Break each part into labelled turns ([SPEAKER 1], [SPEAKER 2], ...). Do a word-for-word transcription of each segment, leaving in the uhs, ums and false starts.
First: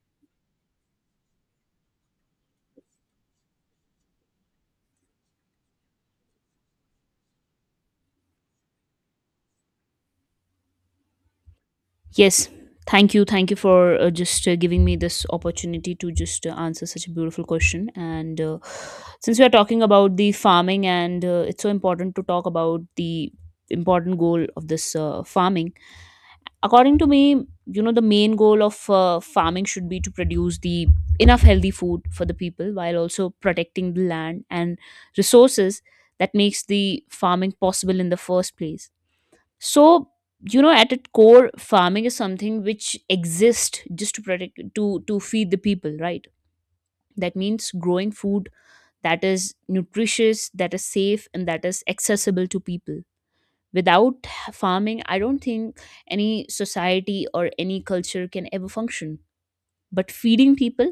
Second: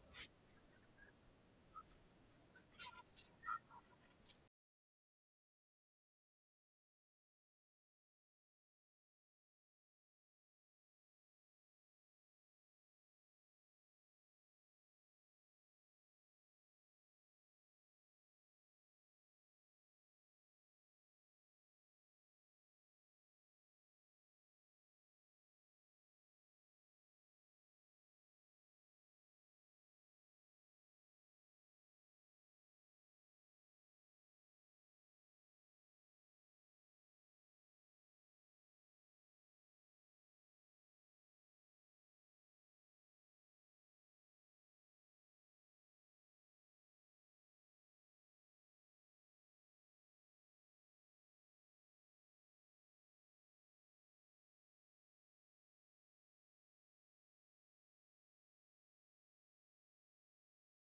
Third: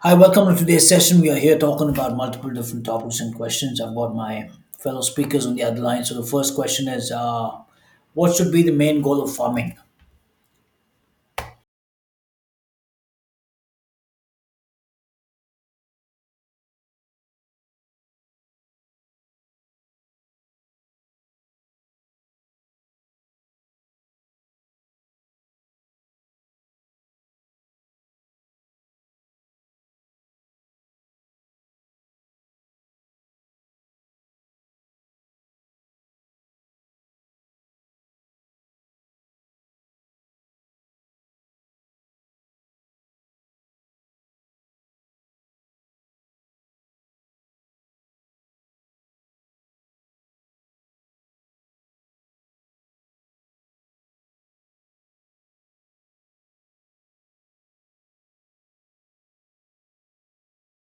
[SPEAKER 1] Hi, welcome to today's session. We are here talking about multiple different topics and questions. I've got my fellow speakers on the other line. So the first question is, uh, what should be the main goal of farming?
[SPEAKER 2] Yes, thank you. Thank you for uh, just uh, giving me this opportunity to just uh, answer such a beautiful question. And uh, since we are talking about the farming, and uh, it's so important to talk about the important goal of this uh, farming. According to me, you know, the main goal of uh, farming should be to produce the enough healthy food for the people, while also protecting the land and resources that makes the farming possible in the first place. So, you know, at its core, farming is something which exists just to protect, to to feed the people, right? That means growing food that is nutritious, that is safe, and that is accessible to people. Without farming, I don't think any society or any culture can ever function. But feeding people,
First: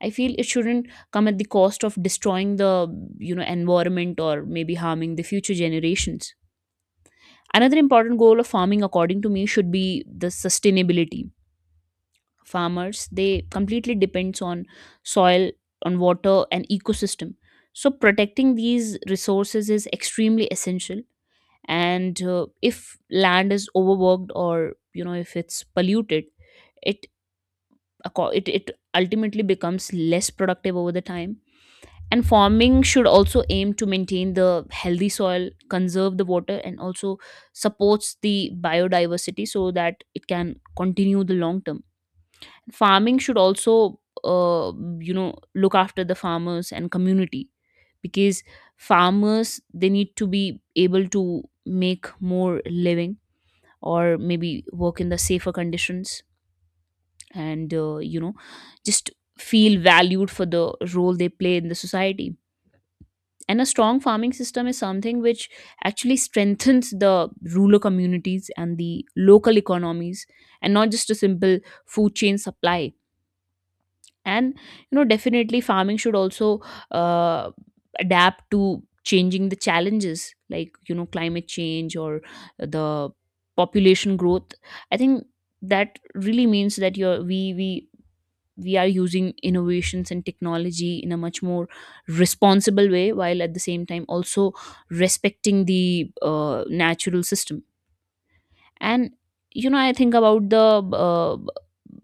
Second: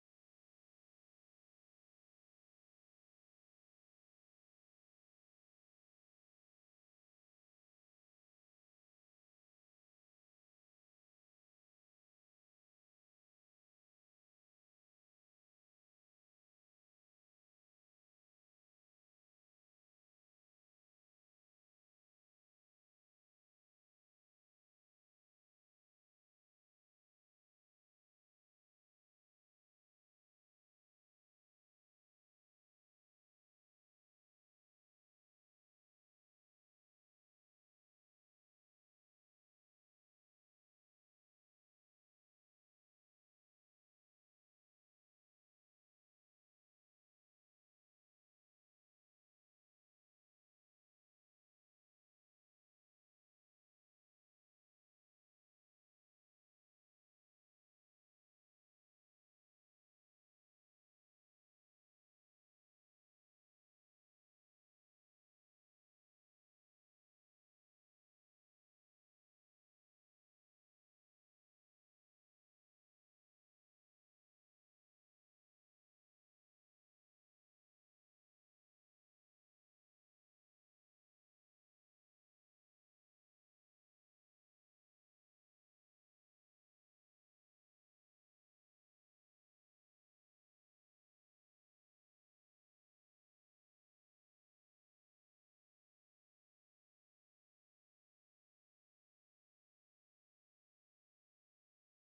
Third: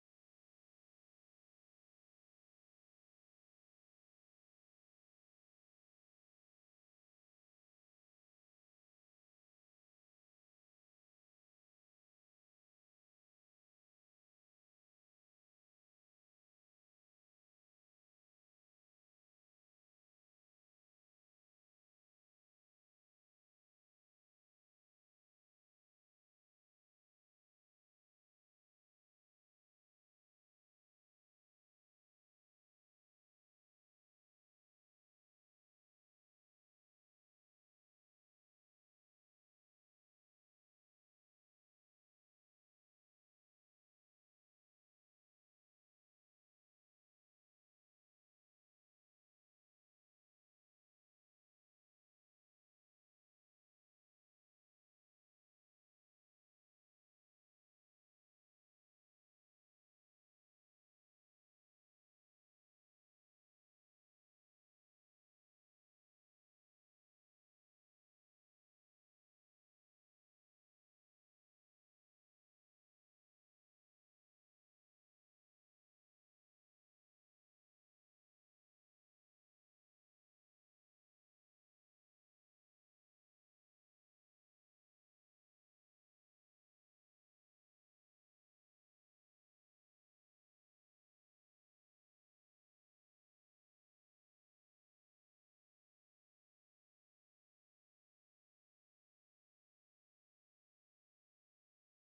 [SPEAKER 2] I feel, it shouldn't come at the cost of destroying the, you know, environment, or maybe harming the future generations. Another important goal of farming, according to me, should be the sustainability. Farmers, they completely depends on soil, on water, and ecosystem. So protecting these resources is extremely essential. And uh, if land is overworked, or you know, if it's polluted, it acco- it it ultimately becomes less productive over the time. And farming should also aim to maintain the healthy soil, conserve the water, and also supports the biodiversity, so that it can continue the long term. Farming should also uh, you know, look after the farmers and community, because farmers, they need to be able to make more living, or maybe work in the safer conditions, and uh, you know, just feel valued for the role they play in the society. And a strong farming system is something which actually strengthens the rural communities and the local economies, and not just a simple food chain supply. And you know, definitely farming should also uh, adapt to changing the challenges, like you know, climate change, or the population growth. I think that really means that you're we we we are using innovations and technology in a much more responsible way, while at the same time also respecting the uh, natural system. And you know, I think about the uh,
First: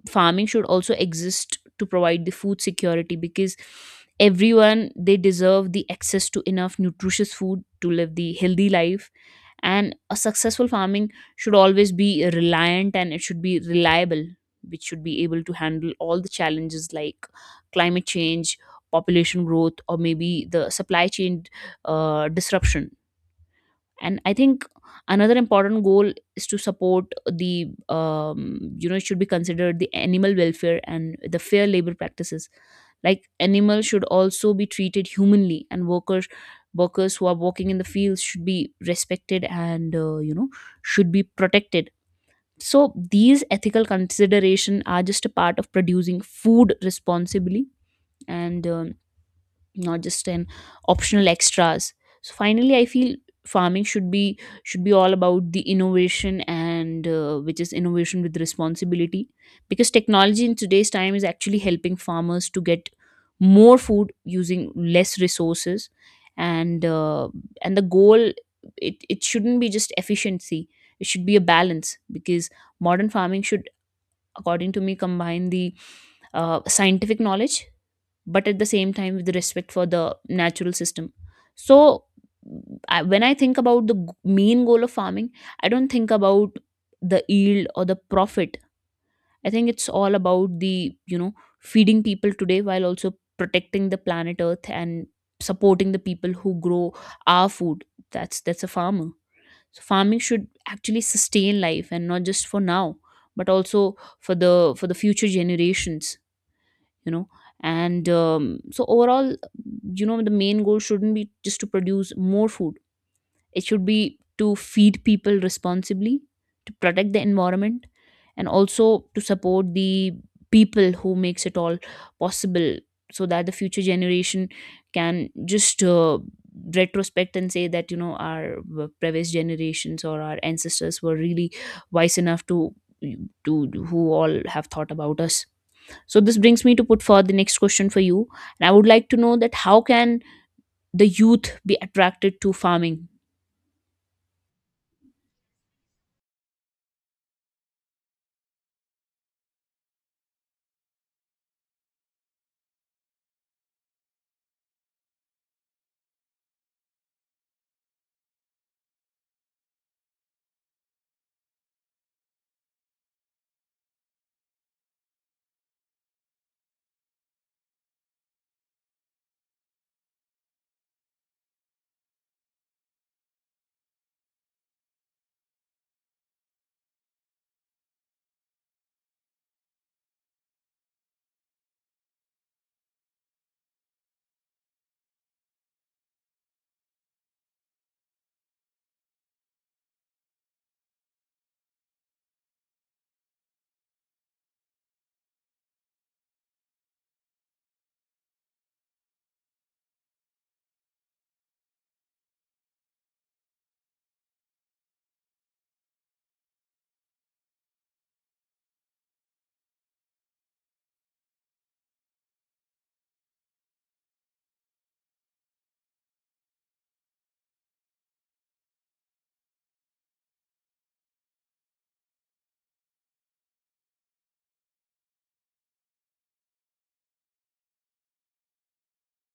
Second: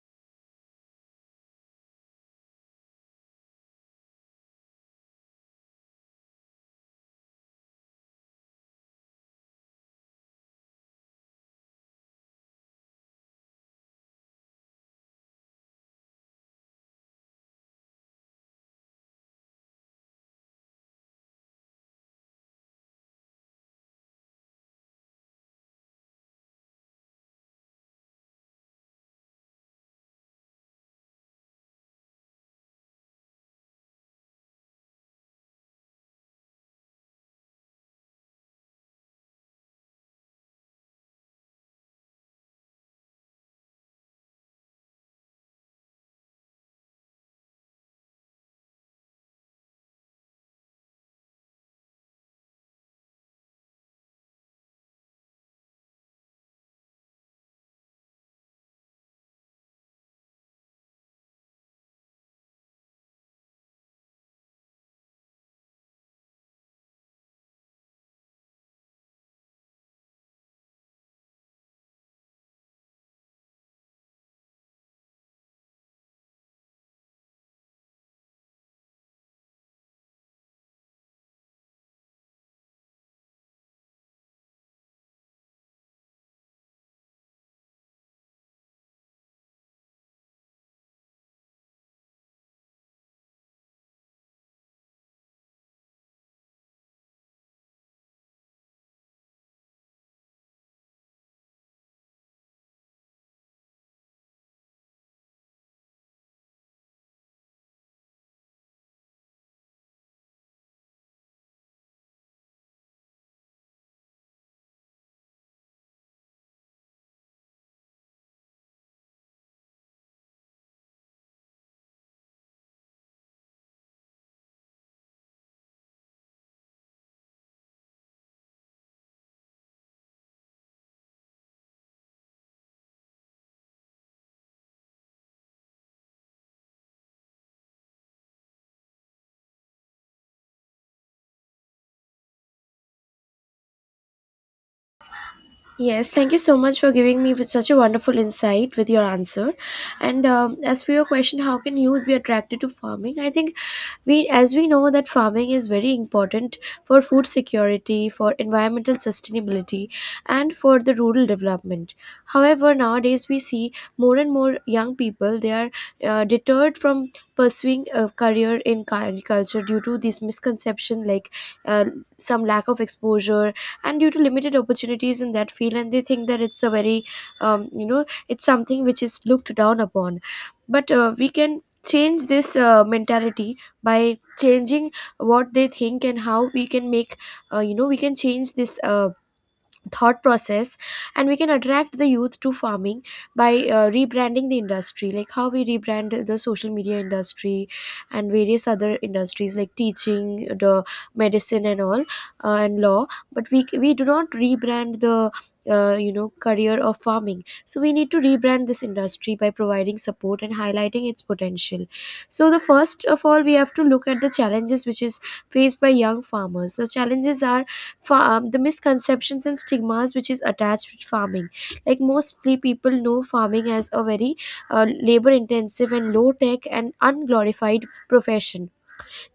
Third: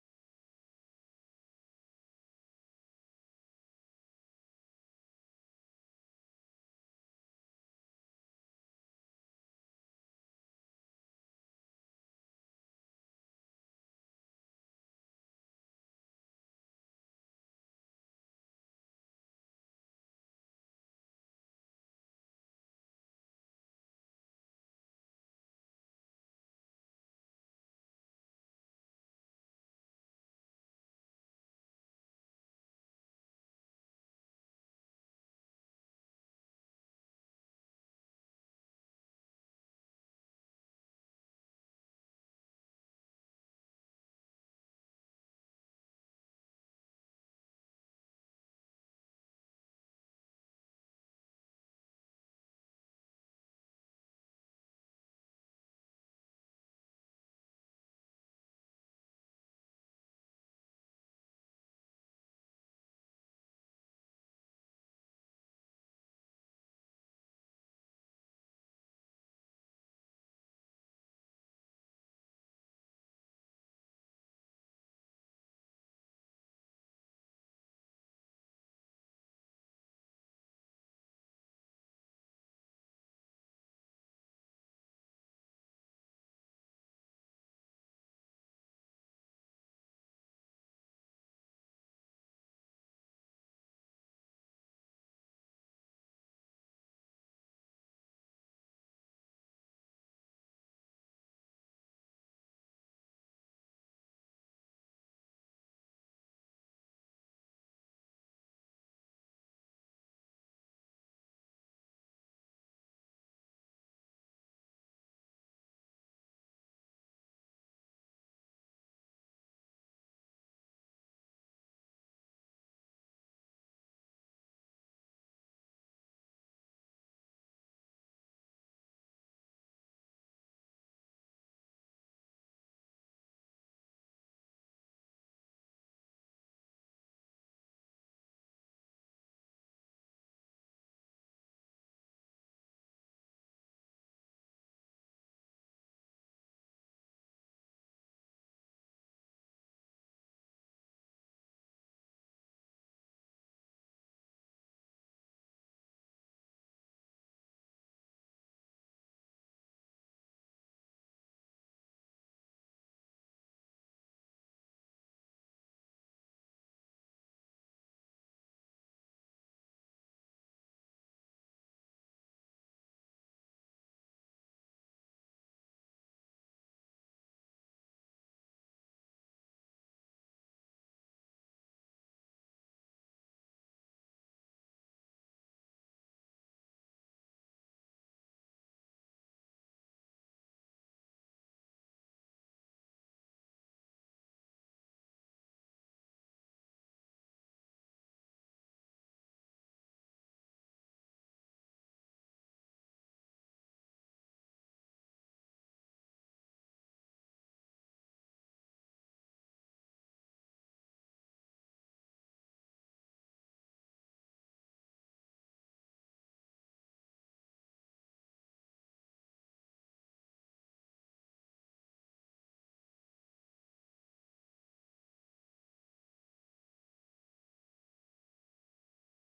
[SPEAKER 2] farming should also exist to provide the food security, because everyone, they deserve the access to enough nutritious food to live the healthy life. And a successful farming should always be reliant, and it should be reliable, which should be able to handle all the challenges like climate change, population growth, or maybe the supply chain uh, disruption. And I think another important goal is to support the um, you know, it should be considered the animal welfare and the fair labor practices. Like animals should also be treated humanly, and workers workers who are working in the fields should be respected and uh, you know, should be protected. So these ethical consideration are just a part of producing food responsibly, and um, not just an optional extras. So finally, I feel farming should be should be all about the innovation, and uh, which is innovation with responsibility, because technology in today's time is actually helping farmers to get more food using less resources. And uh, and the goal, it, it shouldn't be just efficiency, it should be a balance, because modern farming should, according to me, combine the uh, scientific knowledge, but at the same time with respect for the natural system. So I, when I think about the g- main goal of farming, I don't think about the yield or the profit. I think it's all about the, you know, feeding people today while also protecting the planet earth, and supporting the people who grow our food. That's that's a farmer. So farming should actually sustain life, and not just for now, but also for the for the future generations, you know. And um, so overall, you know, the main goal shouldn't be just to produce more food. It should be to feed people responsibly, to protect the environment, and also to support the people who makes it all possible, so that the future generation can just uh, retrospect and say that, you know, our uh, previous generations or our ancestors were really wise enough to to who all have thought about us. So this brings me to put forward the next question for you. And I would like to know that, how can the youth be attracted to farming?
[SPEAKER 3] Yes, thank you so much for giving me with such a wonderful insight with your answer. And um, As for your question, how can youth be attracted to farming? I think we, as we know, that farming is very important for food security, for environmental sustainability, and for the rural development. However, nowadays we see more and more young people they are uh, deterred from pursuing a career in agriculture due to this misconception, like uh, some lack of exposure and due to limited opportunities in that field, and they think that it's a very um, you know it's something which is looked down upon, but uh, we can change this uh, mentality by changing what they think, and how we can make uh, you know we can change this uh, thought process and we can attract the youth to farming by uh, rebranding the industry, like how we rebrand the social media industry and various other industries like teaching, the medicine and all, uh, and law, but we we do not rebrand the uh, you know career of farming. So we need to rebrand this industry by providing support and highlighting its potential. So the first of all, we have to look at the challenges which is faced by young farmers. The challenges are farm the misconceptions and stigmas which is attached with farming. Like mostly people know farming as a very uh, labor intensive and low tech and unglorified profession.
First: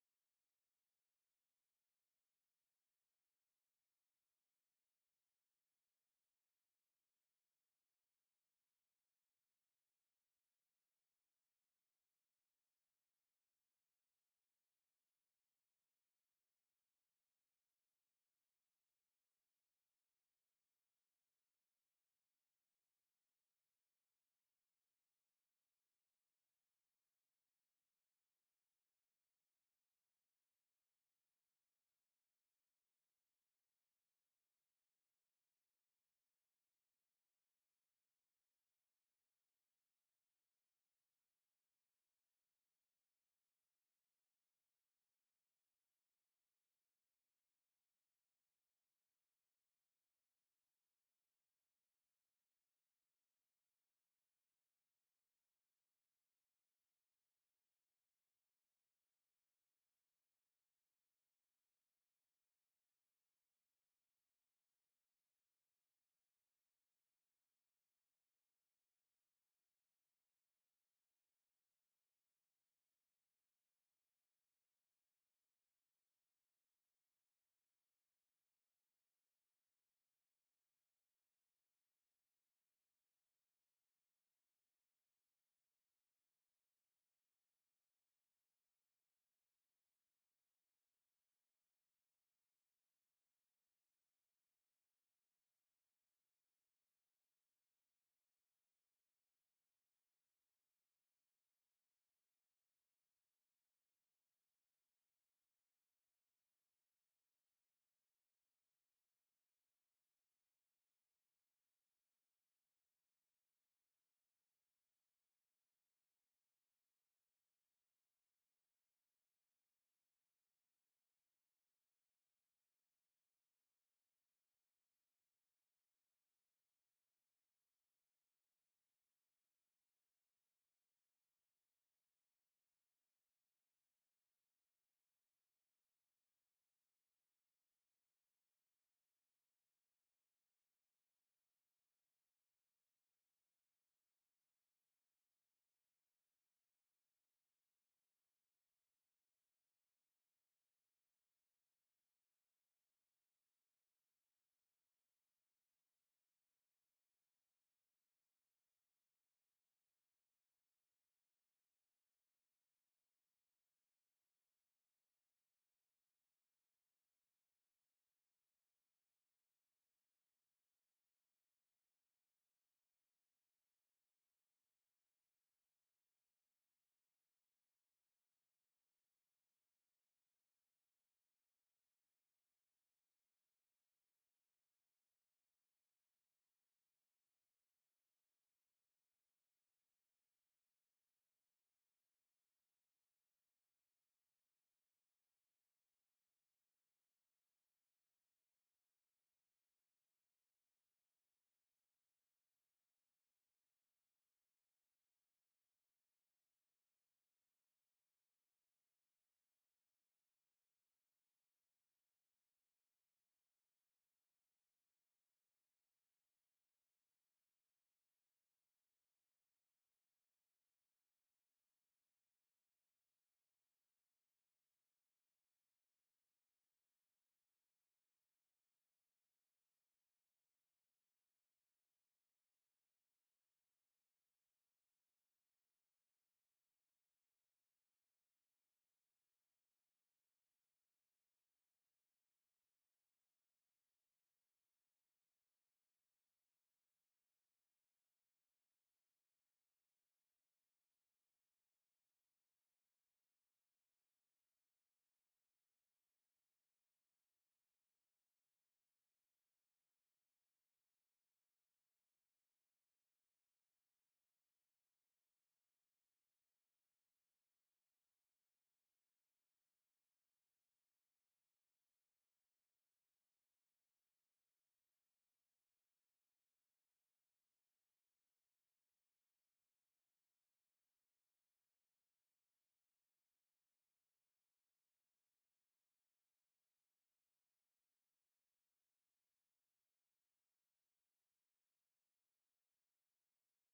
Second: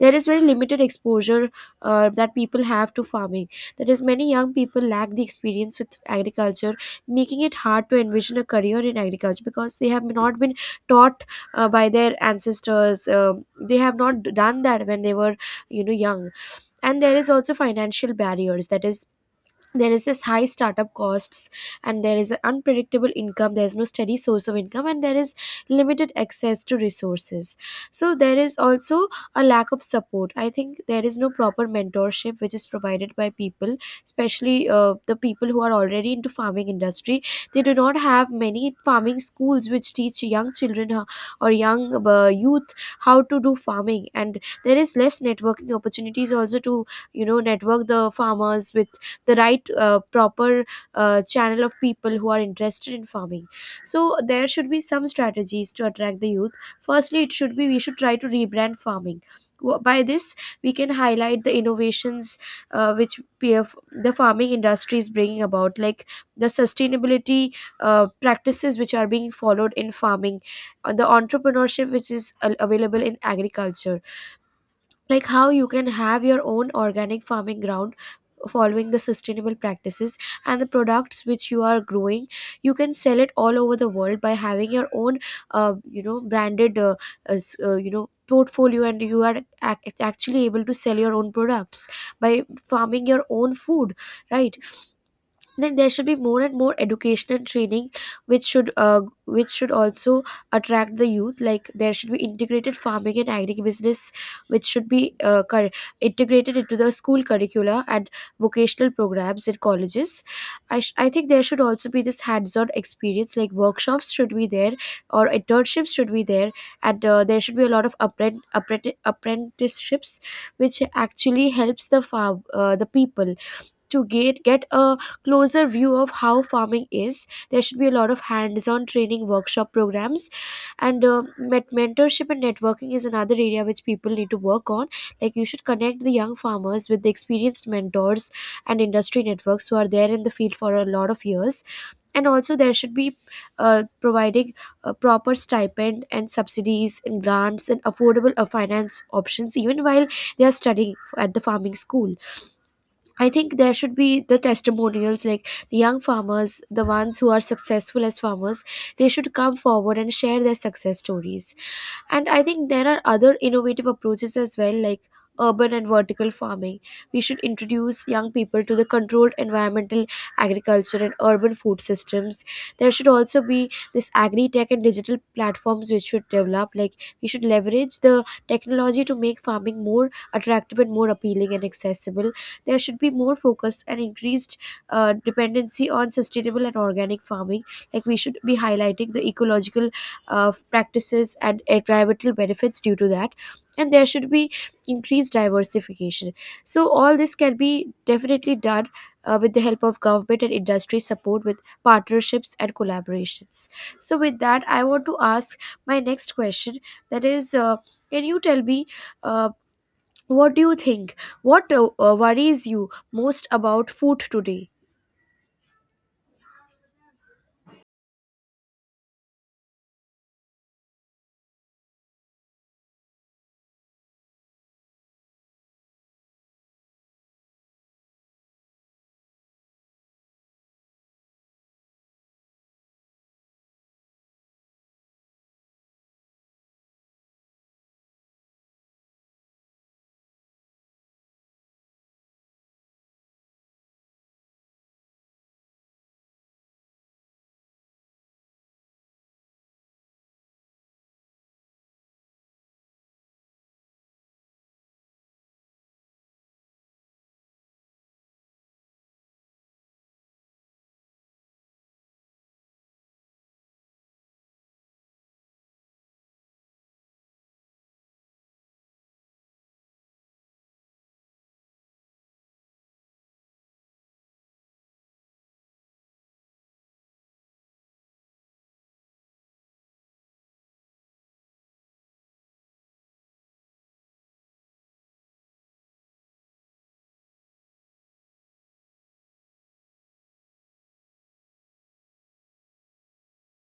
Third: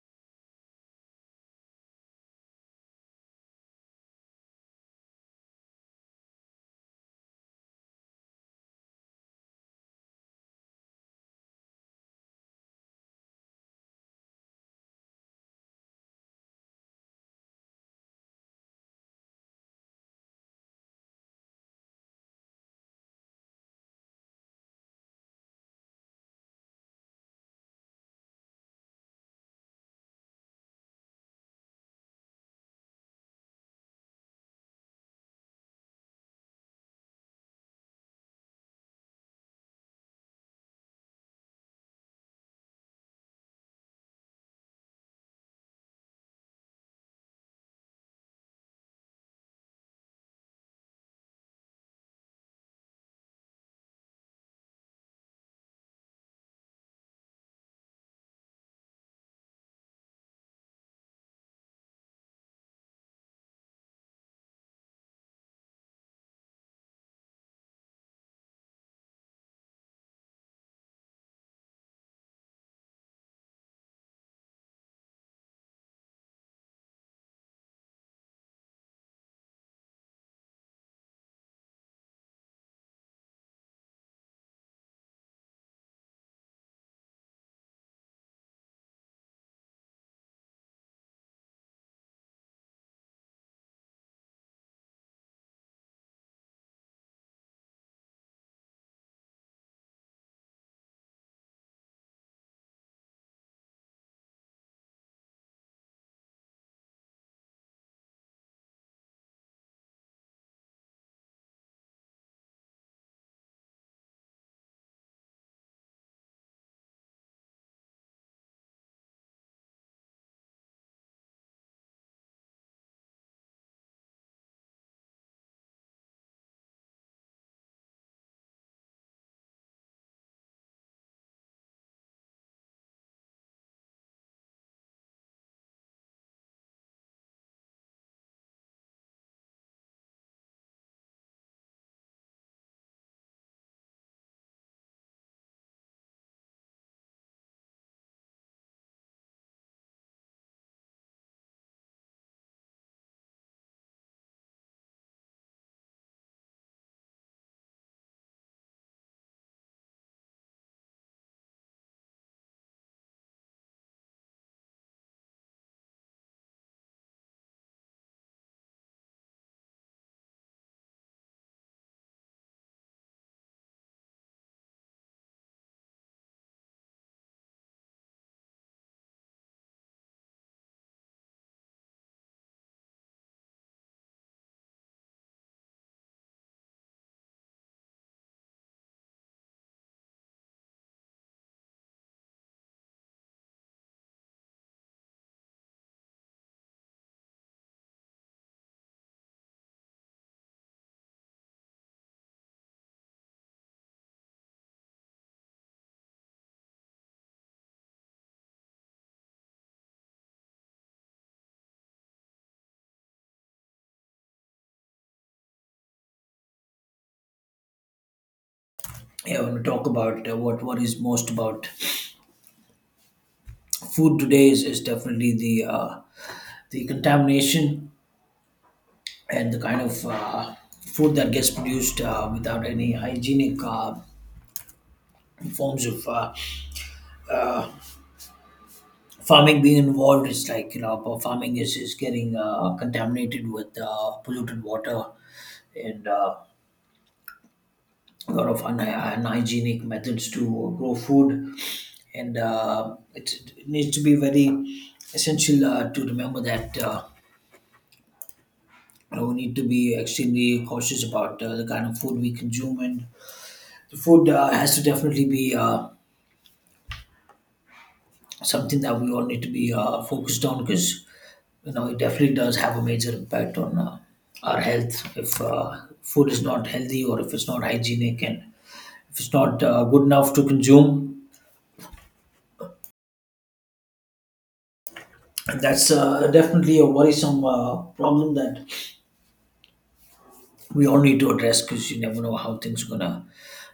[SPEAKER 3] There is very limited exposure uh, that people have to farming. That is, many young people lack the experience with agriculture, making it hard to envision a career in agriculture because they have not been taught uh, by their ancestors. Um they have not done that when they were, you know, young. And there is also financial barriers. That is, there is this high startup costs, and there is an unpredictable income, there is no steady source of income, and there is limited access to resources. So there is also a lack of support. I think there is no proper mentorship which is provided by people, especially uh, the people who are already into farming industry. They do not have many farming schools which teach young children ho- or young uh, youth how to do farming, and there is less networking opportunities also to, you know, network the farmers with the right uh, proper uh, channel of people who are interested in farming. So there should be some strategies to attract the youth. Firstly, it should be, we should try to rebrand farming. Wh- by this we can highlight the innovations uh, which PF, the farming industry is bringing about, like the sustainability uh, practices which are being followed in farming, uh, the entrepreneurship which is a- available in agriculture. Like how you can have your own organic farming ground, following the sustainable practices, and the products which you are growing you can sell it all over the world by having your own uh, you know branded, uh, as, uh, you know portfolio, and you are ac- actually able to sell your own products by farming your own food, right? Then there should be more and more education and training, which should uh, which should also attract the youth. Like there should be integrated farming and agribusiness which should be uh, cur- integrated into the school curricula and vocational programs in colleges. I, sh- I think there should also be this hands-on experience, like workshops should be there or internships should be there, and uh, there should be a lot of appren- appren- apprenticeships which actually helps the farm uh, the people to get, get a closer view of how farming is. There should be a lot of hands-on training workshop programs, and uh, met- mentorship and networking is another area which people need to work on. Like you should connect the young farmers with the experienced mentors and industry networks who are there in the field for a lot of years. And also there should be uh, providing uh, proper stipend and subsidies and grants and affordable uh, finance options, even while they are studying at the farming school. I think there should be the testimonials, like the young farmers, the ones who are successful as farmers, they should come forward and share their success stories. And I think there are other innovative approaches as well, like urban and vertical farming. We should introduce young people to the controlled environmental agriculture and urban food systems. There should also be this agri tech and digital platforms which should develop. Like we should leverage the technology to make farming more attractive and more appealing and accessible. There should be more focus and increased uh, dependency on sustainable and organic farming. Like we should be highlighting the ecological of practices and environmental benefits due to that, and there should be increased diversification. So all this can be definitely done uh, with the help of government and industry support, with partnerships and collaborations. So with that, I want to ask my next question, that is, uh, can you tell me, uh, what do you think, what uh, uh, worries you most about food today?
[SPEAKER 1] Yeah, when we talk about uh, what what is most about food today is, is definitely the uh, the contamination and the kind of uh, food that gets produced uh, without any hygienic uh, forms of uh, uh, farming being involved is like you know but farming is is getting uh, contaminated with uh, polluted water and uh, a lot of un- unhygienic methods to grow food and uh, it, it needs to be very essential uh, to remember that uh, you know, we need to be extremely cautious about uh, the kind of food we consume and the food uh, has to definitely be uh, something that we all need to be uh, focused on because you know it definitely does have a major impact on uh, our health if uh, food is not healthy or if it's not hygienic and if it's not uh, good enough to consume and that's uh, definitely a worrisome uh, problem that we all need to address because you never know how things are gonna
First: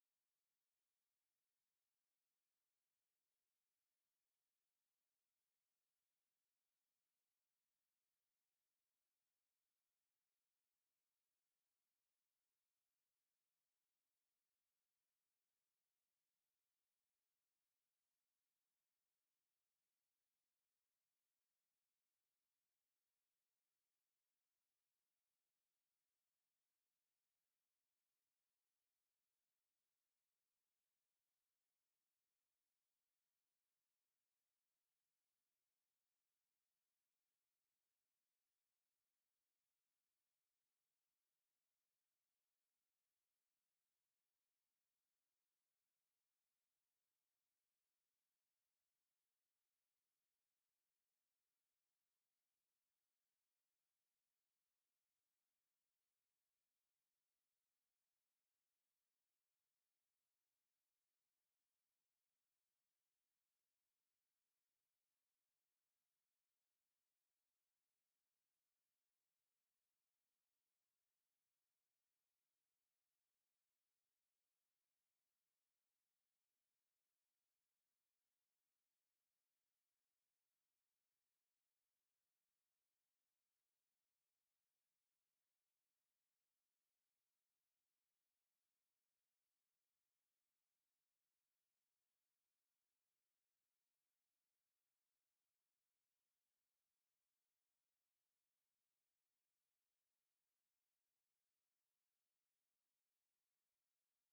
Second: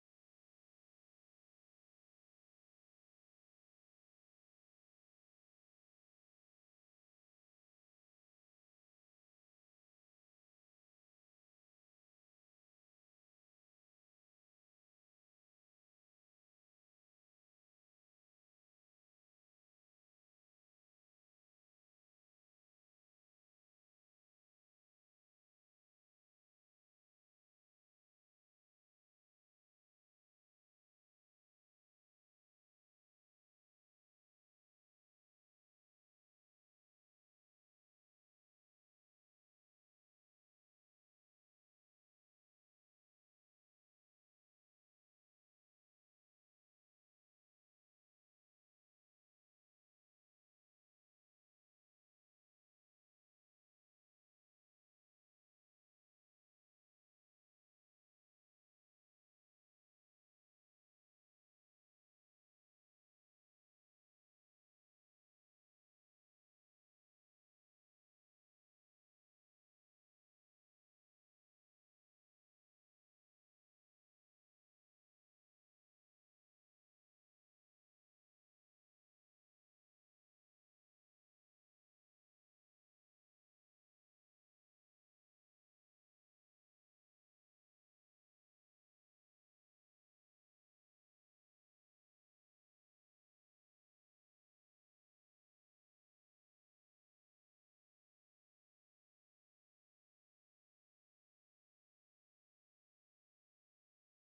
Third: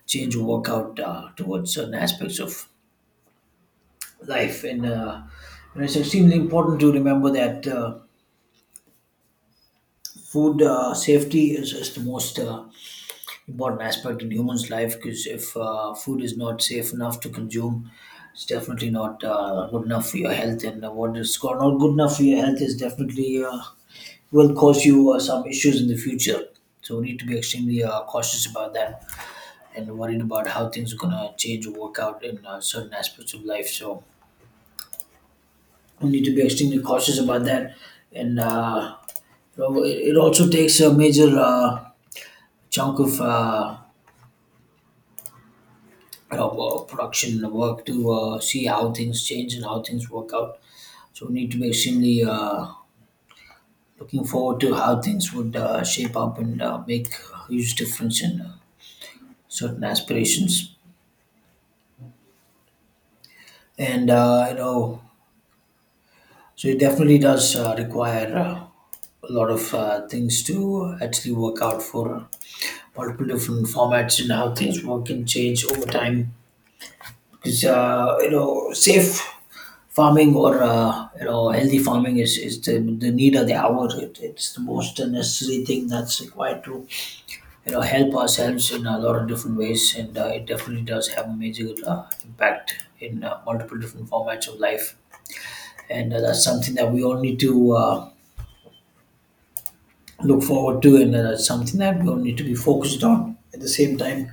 [SPEAKER 1] change or work out uh, towards certain aspects of life and uh, you know, it's extremely important to remember that uh, food uh, safety is, is the most uh, important aspect in humans' life because if uh, food is not safe enough to consume, it's definitely not uh, good enough for your health. And uh, what is go- not good enough for your health is definitely uh, will cause you uh, some issues in the future. So we need to be extremely uh, cautious about that and worried about how things are going to change or work out in uh, certain aspects of life. So we need to be extremely cautious about that. And uh, you know, it it also takes a major uh, chunk of uh, uh, work, production work to uh, see how things change and how things work out. So we need to be extremely uh, looking forward to how things would uh, shape up and uh, make a huge difference in uh, certain aspirations. And uh, you know, so it definitely does uh, require uh, a lot of uh, things to actually work out for multiple different formats and how things work and change over time because uh, you know safe farming or uh, you know healthy farming is, is the, the need of the hour it, it's the most necessary thing that's required to you know help ourselves in a lot of different ways and uh, it definitely does have a major uh, impact in uh, multiple different formats of life and uh, that's something that we all need to uh, look forward to and uh, that's something that we all need to be focused on at the same time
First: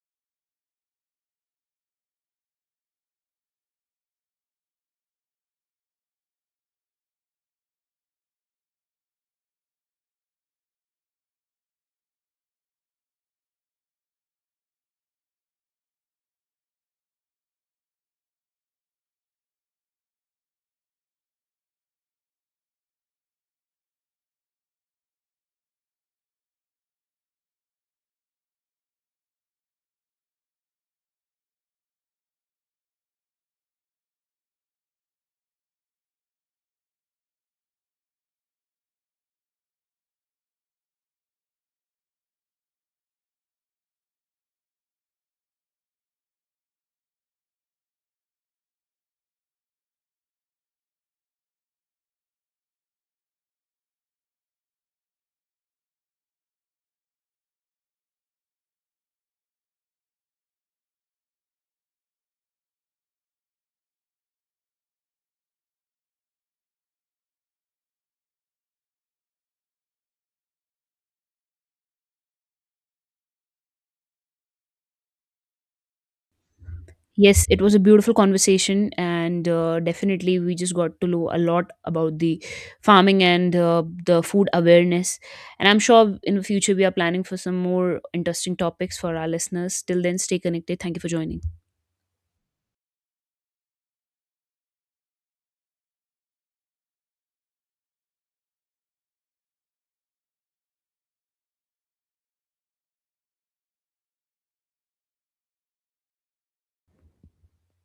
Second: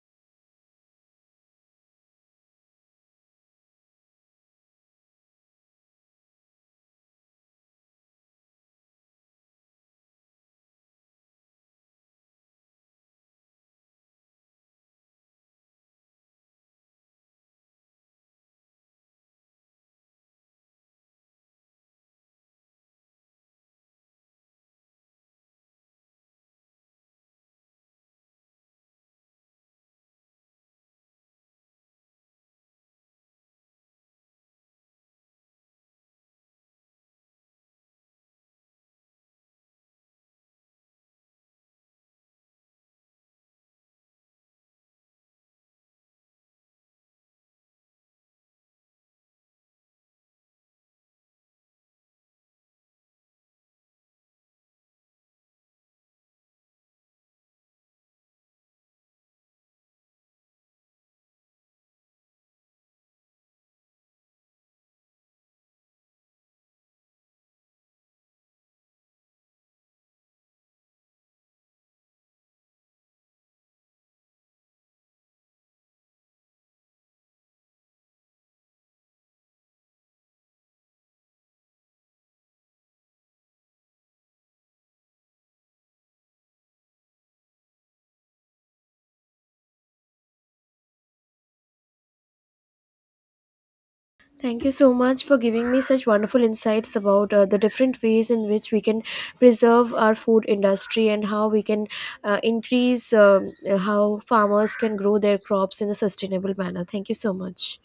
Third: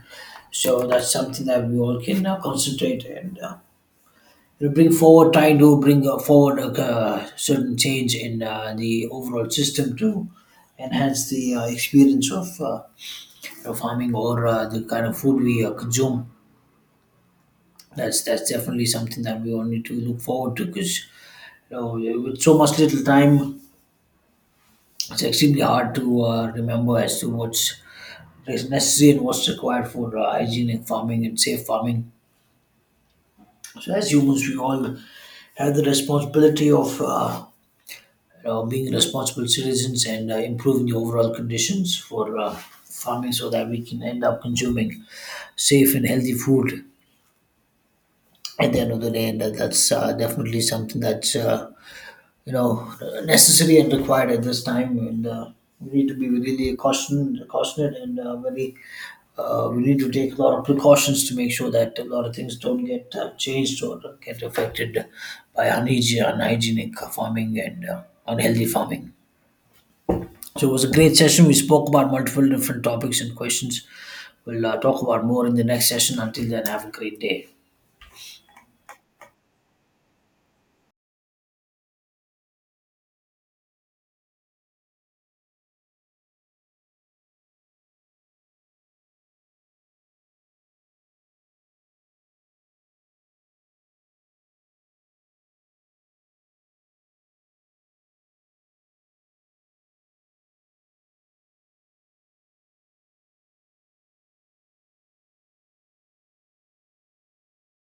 [SPEAKER 1] so that's something that we all can uh, concentrate and uh, you know, bring forward, trying to bring uh, forward a uh, certain change in uh, the overall system to enhance the uh, experience of, uh, of farming or uh, the kind of food we uh, consume. That's that's definitely something that we all need to look forward to because you know, with so much little time, it's extremely hard to uh, remember as to what's is necessary and what's required for uh, hygienic farming and safe farming. So as humans, we all have the responsibility of uh, uh, being responsible citizens and uh, improving the overall conditions for uh, farming so that we can end up consuming safe and healthy food at the end of the day. And that, that's uh, definitely something that's, uh, you know, necessary and required at this time. And uh, we need to be really caution, cautioned and uh, very, uh, we need to take a lot of precautions to make sure that a lot of things don't get uh, changed or get affected by unhygie- unhygienic farming and uh, unhealthy farming. So it was a great session. We spoke about multiple different topics and questions. We'll uh, talk about more in the next session. Until then, have a great
[SPEAKER 2] Yes,
[SPEAKER 1] day.
[SPEAKER 2] it was a beautiful conversation, and uh, definitely we just got to know a lot about the farming and uh, the food awareness. And I'm sure in the future we are planning for some more interesting topics for our listeners. Till then, stay connected. Thank you for joining.
[SPEAKER 3] Thank you so much for giving me such wonderful insights about uh, the different ways in which we can preserve our food industry, and how we can uh, increase, um, how farmers can grow their crops in a sustainable manner. Thank you so much.